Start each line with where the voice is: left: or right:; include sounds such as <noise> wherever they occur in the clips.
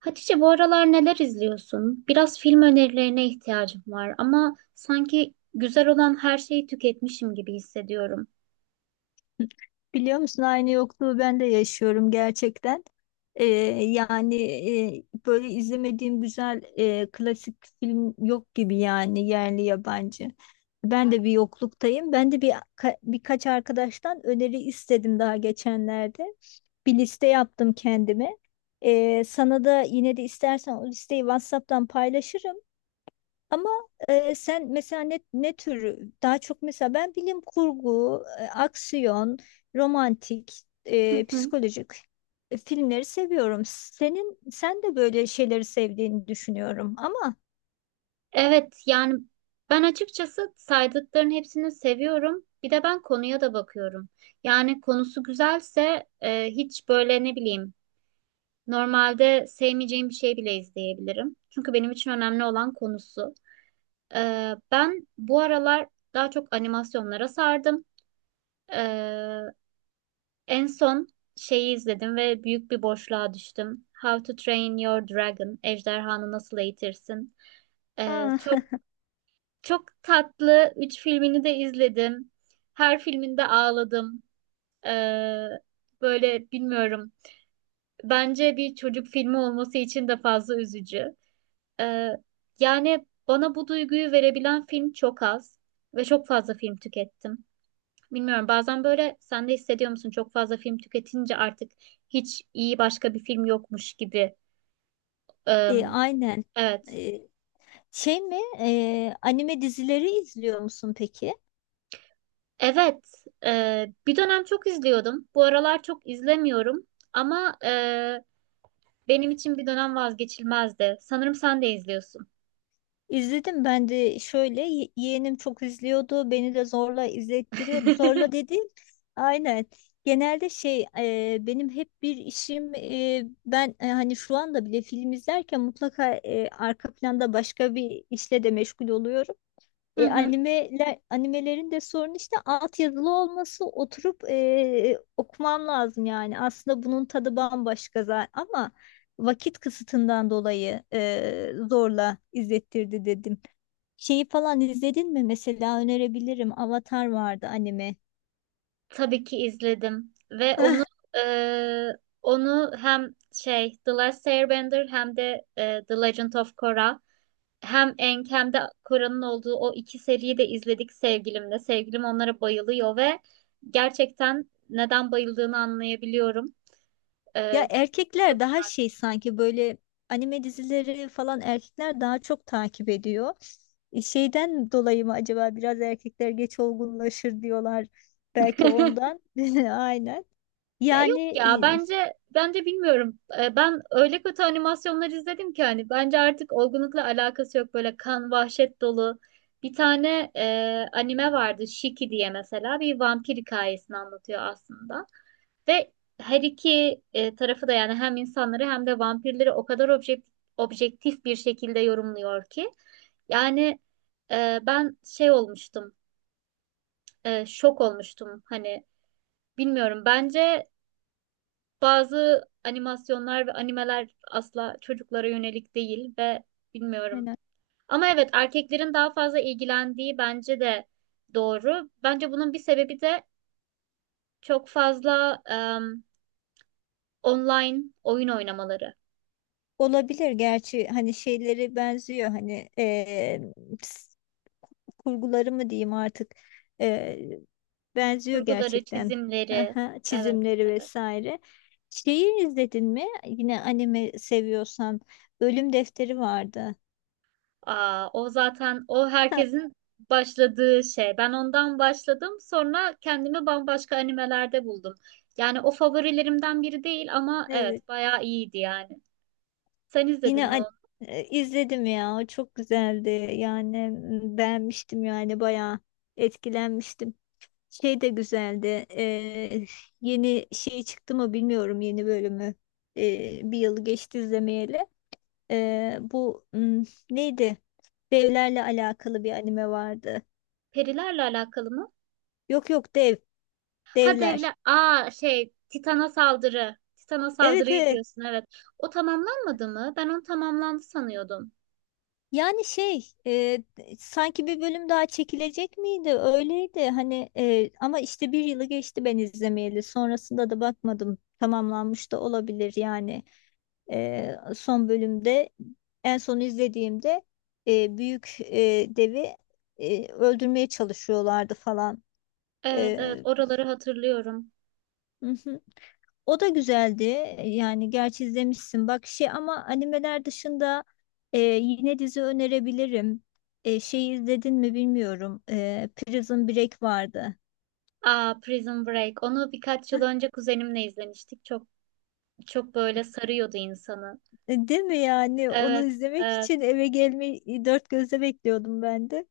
right: Hatice, bu aralar neler izliyorsun? Biraz film önerilerine ihtiyacım var ama sanki güzel olan her şeyi tüketmişim gibi hissediyorum.
left: Biliyor musun aynı yokluğu ben de yaşıyorum gerçekten. Ee, yani Böyle izlemediğim güzel klasik film yok gibi yani yerli yabancı. Ben de bir yokluktayım. Ben de bir ka- Birkaç arkadaştan öneri istedim daha geçenlerde. Bir liste yaptım kendime. Sana da yine de istersen o listeyi WhatsApp'tan paylaşırım. Ama Sen mesela ne tür daha çok, mesela ben bilim kurgu, aksiyon, romantik,
right: Hı hı.
left: psikolojik, filmleri seviyorum. Sen de böyle şeyleri sevdiğini düşünüyorum ama
right: Evet, yani ben açıkçası saydıkların hepsini seviyorum. Bir de ben konuya da bakıyorum. Yani konusu güzelse, hiç böyle, ne bileyim, normalde sevmeyeceğim bir şey bile izleyebilirim. Çünkü benim için önemli olan konusu. Ben bu aralar daha çok animasyonlara sardım. E, En son şeyi izledim ve büyük bir boşluğa düştüm. How to Train Your Dragon, Ejderhanı Nasıl Eğitirsin. Ee,
left: ha,
right: çok çok tatlı. Üç filmini de izledim. Her filminde ağladım. Ee, Böyle, bilmiyorum. Bence bir çocuk filmi olması için de fazla üzücü. Ee, Yani bana bu duyguyu verebilen film çok az ve çok fazla film tükettim. Bilmiyorum, bazen böyle sen de hissediyor musun çok fazla film tüketince artık hiç iyi başka bir film yokmuş gibi.
left: <laughs>
right: Eee,
left: aynen.
right: evet.
left: E, Anime dizileri izliyor musun peki?
right: Evet. Bir dönem çok izliyordum. Bu aralar çok izlemiyorum, ama benim için bir dönem vazgeçilmezdi. Sanırım sen de izliyorsun.
left: İzledim ben de. Şöyle yeğenim çok izliyordu, beni de zorla izlettiriyordu. Zorla dediğim aynen, benim hep bir işim. Hani şu anda bile film izlerken mutlaka arka planda başka bir işle de meşgul oluyorum.
right: Hı hı.
left: Animelerin de sorunu işte altyazılı olması, oturup okumam lazım yani. Aslında bunun tadı bambaşka zaten ama vakit kısıtından dolayı zorla izlettirdi dedim. Şeyi falan izledin mi? Mesela önerebilirim. Avatar vardı, anime.
right: Tabii ki izledim, ve onu
left: <laughs>
right: eee, onu hem şey The Last Airbender hem de The Legend of Korra. Hem Enkem'de Kora'nın olduğu o iki seriyi de izledik sevgilimle. Sevgilim onlara bayılıyor ve gerçekten neden bayıldığını anlayabiliyorum.
left: Ya
right: Çok
left: erkekler
right: çok
left: daha
right: güzel.
left: şey sanki, böyle anime dizileri falan erkekler daha çok takip ediyor. Şeyden dolayı mı acaba? Biraz erkekler geç olgunlaşır diyorlar. Belki
right: <laughs>
left: ondan. <laughs> Aynen.
right: Ya
left: Yani
right: yok ya,
left: e,
right: bence, bilmiyorum. Ben öyle kötü animasyonlar izledim ki, hani bence artık olgunlukla alakası yok, böyle kan vahşet dolu. Bir tane anime vardı, Shiki diye, mesela bir vampir hikayesini anlatıyor aslında. Ve her iki tarafı da, yani hem insanları hem de vampirleri o kadar objektif bir şekilde yorumluyor ki. Yani ben şok olmuştum. Hani, bilmiyorum, bence bazı animasyonlar ve animeler asla çocuklara yönelik değil ve bilmiyorum.
left: aynen.
right: Ama evet, erkeklerin daha fazla ilgilendiği bence de doğru. Bence bunun bir sebebi de çok fazla online oyun oynamaları.
left: Olabilir gerçi, hani şeyleri benziyor, hani kurguları mı diyeyim artık, e, benziyor
right: Kurguları,
left: gerçekten.
right: çizimleri.
left: Aha,
right: Evet,
left: çizimleri
right: evet.
left: vesaire. Şeyi izledin mi? Yine anime seviyorsan Ölüm Defteri vardı.
right: Aa, o zaten o
left: Ha,
right: herkesin başladığı şey. Ben ondan başladım. Sonra kendimi bambaşka animelerde buldum. Yani o favorilerimden biri değil, ama
left: evet.
right: evet bayağı iyiydi yani. Sen izledin
left: Yine
right: mi
left: an-
right: onu?
left: izledim ya. O çok güzeldi. Yani beğenmiştim, yani bayağı etkilenmiştim. Şey de güzeldi. Yeni şey çıktı mı bilmiyorum, yeni bölümü. Bir yıl geçti izlemeyeli. Ee, bu hmm, Neydi? Devlerle alakalı bir anime vardı.
right: Perilerle alakalı mı?
left: Yok yok,
right: Ha
left: devler.
right: devlet. Aa şey, Titan'a saldırı. Titan'a
left: Evet
right: saldırıyı
left: evet.
right: diyorsun, evet. O tamamlanmadı mı? Ben onu tamamlandı sanıyordum.
left: Yani sanki bir bölüm daha çekilecek miydi? Öyleydi hani ama işte bir yılı geçti ben izlemeyeli. Sonrasında da bakmadım. Tamamlanmış da olabilir yani. Son bölümde, en son izlediğimde büyük devi öldürmeye çalışıyorlardı falan.
right: Evet evet,
left: E,
right: oraları hatırlıyorum.
left: <laughs> O da güzeldi. Yani gerçi izlemişsin bak şey, ama animeler dışında yine dizi önerebilirim. Şeyi izledin mi bilmiyorum. Prison Break vardı.
right: Aa, Prison Break. Onu birkaç yıl önce kuzenimle izlemiştik. Çok böyle sarıyordu insanı.
left: Değil mi yani? Onu
right: Evet,
left: izlemek
right: evet,
left: için eve gelmeyi dört gözle bekliyordum ben de.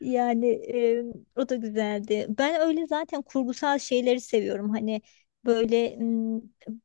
left: Yani o da güzeldi. Ben öyle zaten kurgusal şeyleri seviyorum. Hani böyle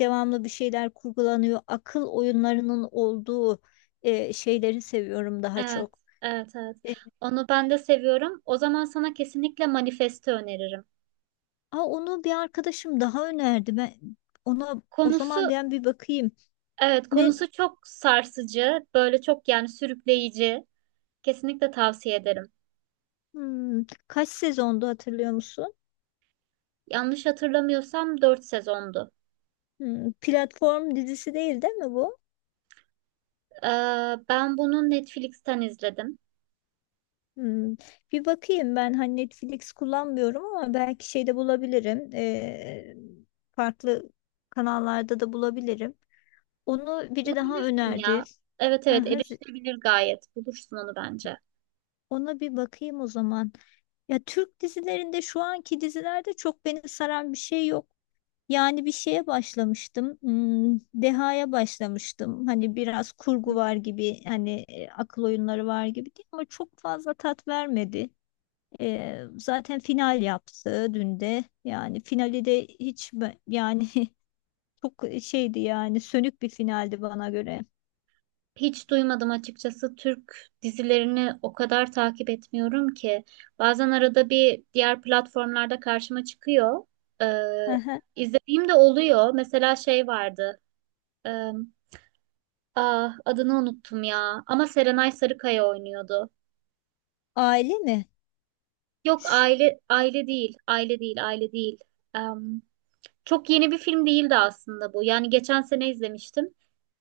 left: devamlı bir şeyler kurgulanıyor. Akıl oyunlarının olduğu şeyleri seviyorum daha
right: evet,
left: çok.
right: evet, evet.
left: E,
right: Onu ben de seviyorum. O zaman sana kesinlikle Manifest'i öneririm.
left: Aa, onu bir arkadaşım daha önerdi. Ona o zaman
right: Konusu,
left: bir bakayım.
right: evet,
left: Ne
right: konusu çok sarsıcı, böyle çok, yani sürükleyici. Kesinlikle tavsiye ederim.
left: Kaç sezondu hatırlıyor musun?
right: Yanlış hatırlamıyorsam 4 sezondu.
left: Hmm, platform dizisi değil mi bu?
right: Ee, Ben bunu Netflix'ten izledim.
left: Hmm, bir bakayım ben, hani Netflix kullanmıyorum ama belki şeyde bulabilirim. Farklı kanallarda da bulabilirim. Onu biri daha
right: Bulabilirsin
left: önerdi.
right: ya. Evet evet,
left: Aha, z-
right: erişilebilir gayet. Bulursun onu bence.
left: Ona bir bakayım o zaman. Ya Türk dizilerinde, şu anki dizilerde çok beni saran bir şey yok. Yani bir şeye başlamıştım. Hmm, Deha'ya başlamıştım. Hani biraz kurgu
right: Hı.
left: var gibi, hani akıl oyunları var gibi, değil ama çok fazla tat vermedi. Zaten final yaptı dün de. Yani finali de yani, <laughs> çok şeydi yani, sönük bir finaldi bana göre.
right: Hiç duymadım açıkçası. Türk dizilerini o kadar takip etmiyorum ki. Bazen arada bir diğer platformlarda karşıma çıkıyor. Ee,
left: Aha.
right: izlediğim de oluyor. Mesela şey vardı. Ee, ah, adını unuttum ya. Ama Serenay Sarıkaya oynuyordu.
left: Aile mi?
right: Yok,
left: Ş-
right: aile aile değil. Aile değil. Aile değil. Ee, Çok yeni bir film değildi aslında bu. Yani geçen sene izlemiştim.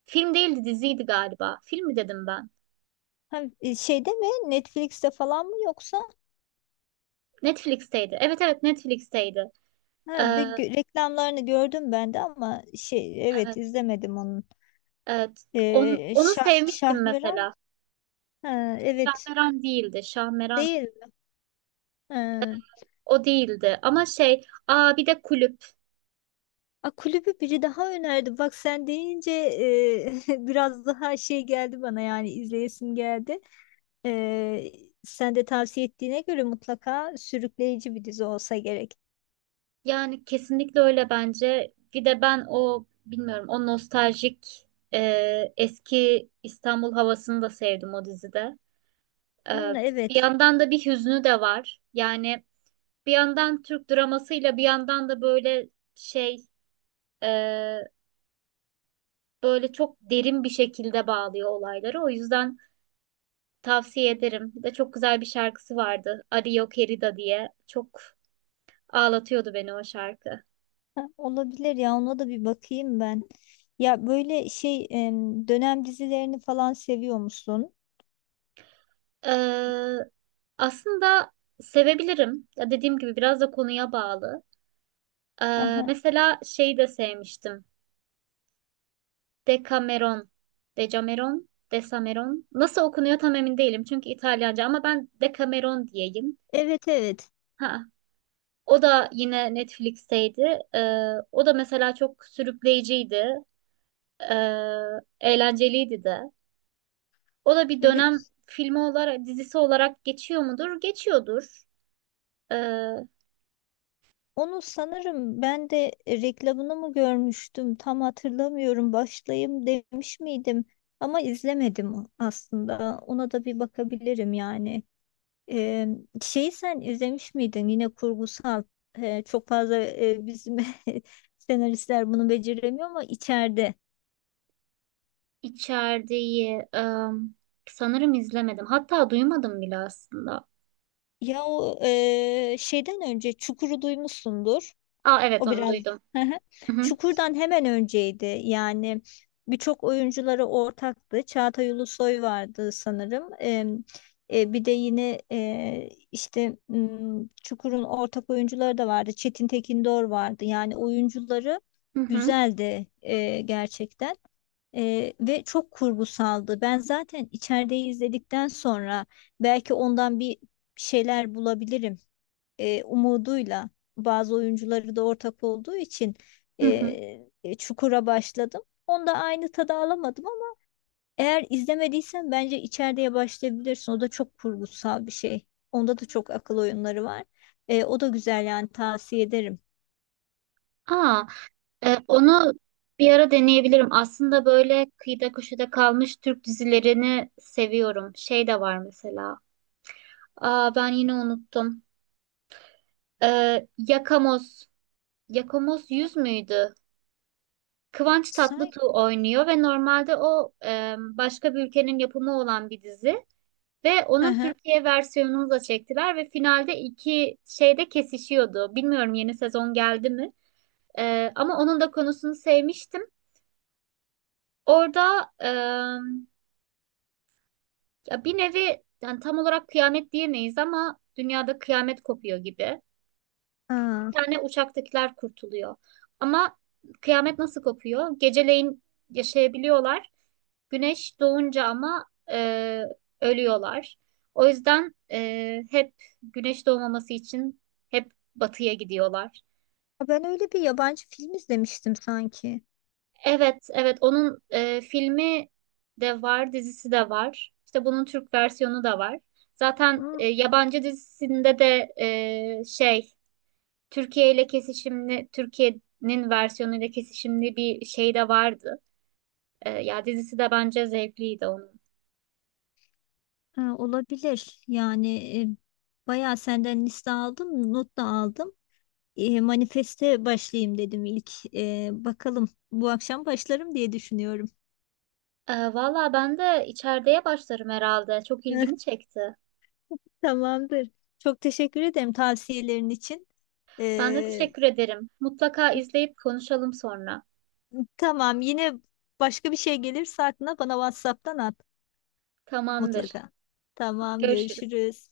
right: Film değildi, diziydi galiba. Film mi dedim ben?
left: Şeyde mi? Netflix'te falan mı yoksa?
right: Netflix'teydi. Evet evet, Netflix'teydi.
left: Ha,
right: Ee,
left: reklamlarını gördüm ben de ama şey, evet,
right: Evet,
left: izlemedim onu.
right: evet. Onu, onu
left: Şah
right: sevmiştim
left: Şahmeran,
right: mesela.
left: ha, evet,
right: Şahmeran değildi. Şahmeran
left: değil, ha.
right: o değildi. Ama şey, aa bir de Kulüp.
left: A, kulübü biri daha önerdi bak, sen deyince <laughs> biraz daha şey geldi bana, yani izleyesim geldi. Ee, Sen de tavsiye ettiğine göre mutlaka sürükleyici bir dizi olsa gerek.
right: Yani kesinlikle öyle bence. Bir de ben, o bilmiyorum, o nostaljik eski İstanbul havasını da sevdim o dizide. E,
left: Hmm,
right: Bir
left: evet.
right: yandan da bir hüznü de var. Yani bir yandan Türk dramasıyla, bir yandan da böyle şey, e, böyle çok derin bir şekilde bağlıyor olayları. O yüzden tavsiye ederim. Bir de çok güzel bir şarkısı vardı, Ario Querida diye. Çok ağlatıyordu beni o şarkı.
left: Ha, olabilir ya, ona da bir bakayım ben. Ya böyle dönem dizilerini falan seviyor musun?
right: Ee, aslında sevebilirim. Ya dediğim gibi biraz da konuya bağlı.
left: Aha.
right: Mesela şeyi de sevmiştim. Decameron. Decameron. Desameron. Nasıl okunuyor tam emin değilim. Çünkü İtalyanca, ama ben Decameron diyeyim.
left: Evet evet
right: Ha. O da yine Netflix'teydi. O da mesela çok sürükleyiciydi. Ee, eğlenceliydi de. O da bir dönem
left: evet.
right: filmi olarak, dizisi olarak geçiyor mudur? Geçiyordur. Ee,
left: Onu sanırım ben de reklamını mı görmüştüm tam hatırlamıyorum, başlayayım demiş miydim, ama izlemedim. Aslında ona da bir bakabilirim yani. Ee, Şeyi sen izlemiş miydin, yine kurgusal. Çok fazla bizim <laughs> senaristler bunu beceremiyor, ama içeride.
right: içeriği sanırım izlemedim. Hatta duymadım bile aslında.
left: Ya o şeyden önce Çukur'u duymuşsundur.
right: Aa evet,
left: O
right: onu
left: biraz.
right: duydum.
left: Hı hı.
right: Hı hı,
left: Çukur'dan hemen önceydi. Yani birçok oyuncuları ortaktı. Çağatay Ulusoy vardı sanırım. Bir de yine Çukur'un ortak oyuncuları da vardı. Çetin Tekindor vardı. Yani oyuncuları
right: hı hı,
left: güzeldi gerçekten. Ve çok kurgusaldı. Ben zaten içerideyi izledikten sonra belki ondan bir şeyler bulabilirim umuduyla, bazı oyuncuları da ortak olduğu için e,
right: hı hı.
left: Çukur'a başladım. Onda aynı tadı alamadım ama eğer izlemediysen bence içeriye başlayabilirsin. O da çok kurgusal bir şey. Onda da çok akıl oyunları var. O da güzel yani, tavsiye ederim.
right: Aa, onu bir ara deneyebilirim. Aslında böyle kıyıda köşede kalmış Türk dizilerini seviyorum. Şey de var mesela. Aa ben yine unuttum. Yakamoz. Yakamoz 100 müydü? Kıvanç
left: Say.
right: Tatlıtuğ oynuyor ve normalde o başka bir ülkenin yapımı olan bir dizi, ve
left: Hı
right: onun
left: hı.
right: Türkiye versiyonunu da çektiler ve finalde iki şeyde kesişiyordu. Bilmiyorum yeni sezon geldi mi? Ama onun da konusunu sevmiştim. Orada, ya bir nevi, yani tam olarak kıyamet diyemeyiz, ama dünyada kıyamet kopuyor gibi.
left: Aa,
right: Tane uçaktakiler kurtuluyor. Ama kıyamet nasıl kopuyor? Geceleyin yaşayabiliyorlar. Güneş doğunca ama e, ölüyorlar. O yüzden hep güneş doğmaması için hep batıya gidiyorlar.
left: ben öyle bir yabancı film izlemiştim sanki.
right: Evet, evet, onun filmi de var, dizisi de var. İşte bunun Türk versiyonu da var. Zaten
left: Hı,
right: yabancı dizisinde de şey Türkiye ile kesişimli, Türkiye'nin versiyonuyla kesişimli bir şey de vardı. Ya dizisi de bence zevkliydi onun.
left: ha, olabilir. Yani bayağı senden liste aldım, not da aldım. E, manifeste başlayayım dedim ilk. Bakalım, bu akşam başlarım diye düşünüyorum.
right: Valla ben de içerideye başlarım herhalde. Çok ilgimi
left: <laughs>
right: çekti.
left: Tamamdır. Çok teşekkür ederim tavsiyelerin için.
right: Ben de
left: E,
right: teşekkür ederim. Mutlaka izleyip konuşalım sonra.
left: tamam, yine başka bir şey gelirse aklına bana WhatsApp'tan at
right: Tamamdır.
left: mutlaka.
right: Hadi
left: Tamam,
right: görüşürüz.
left: görüşürüz.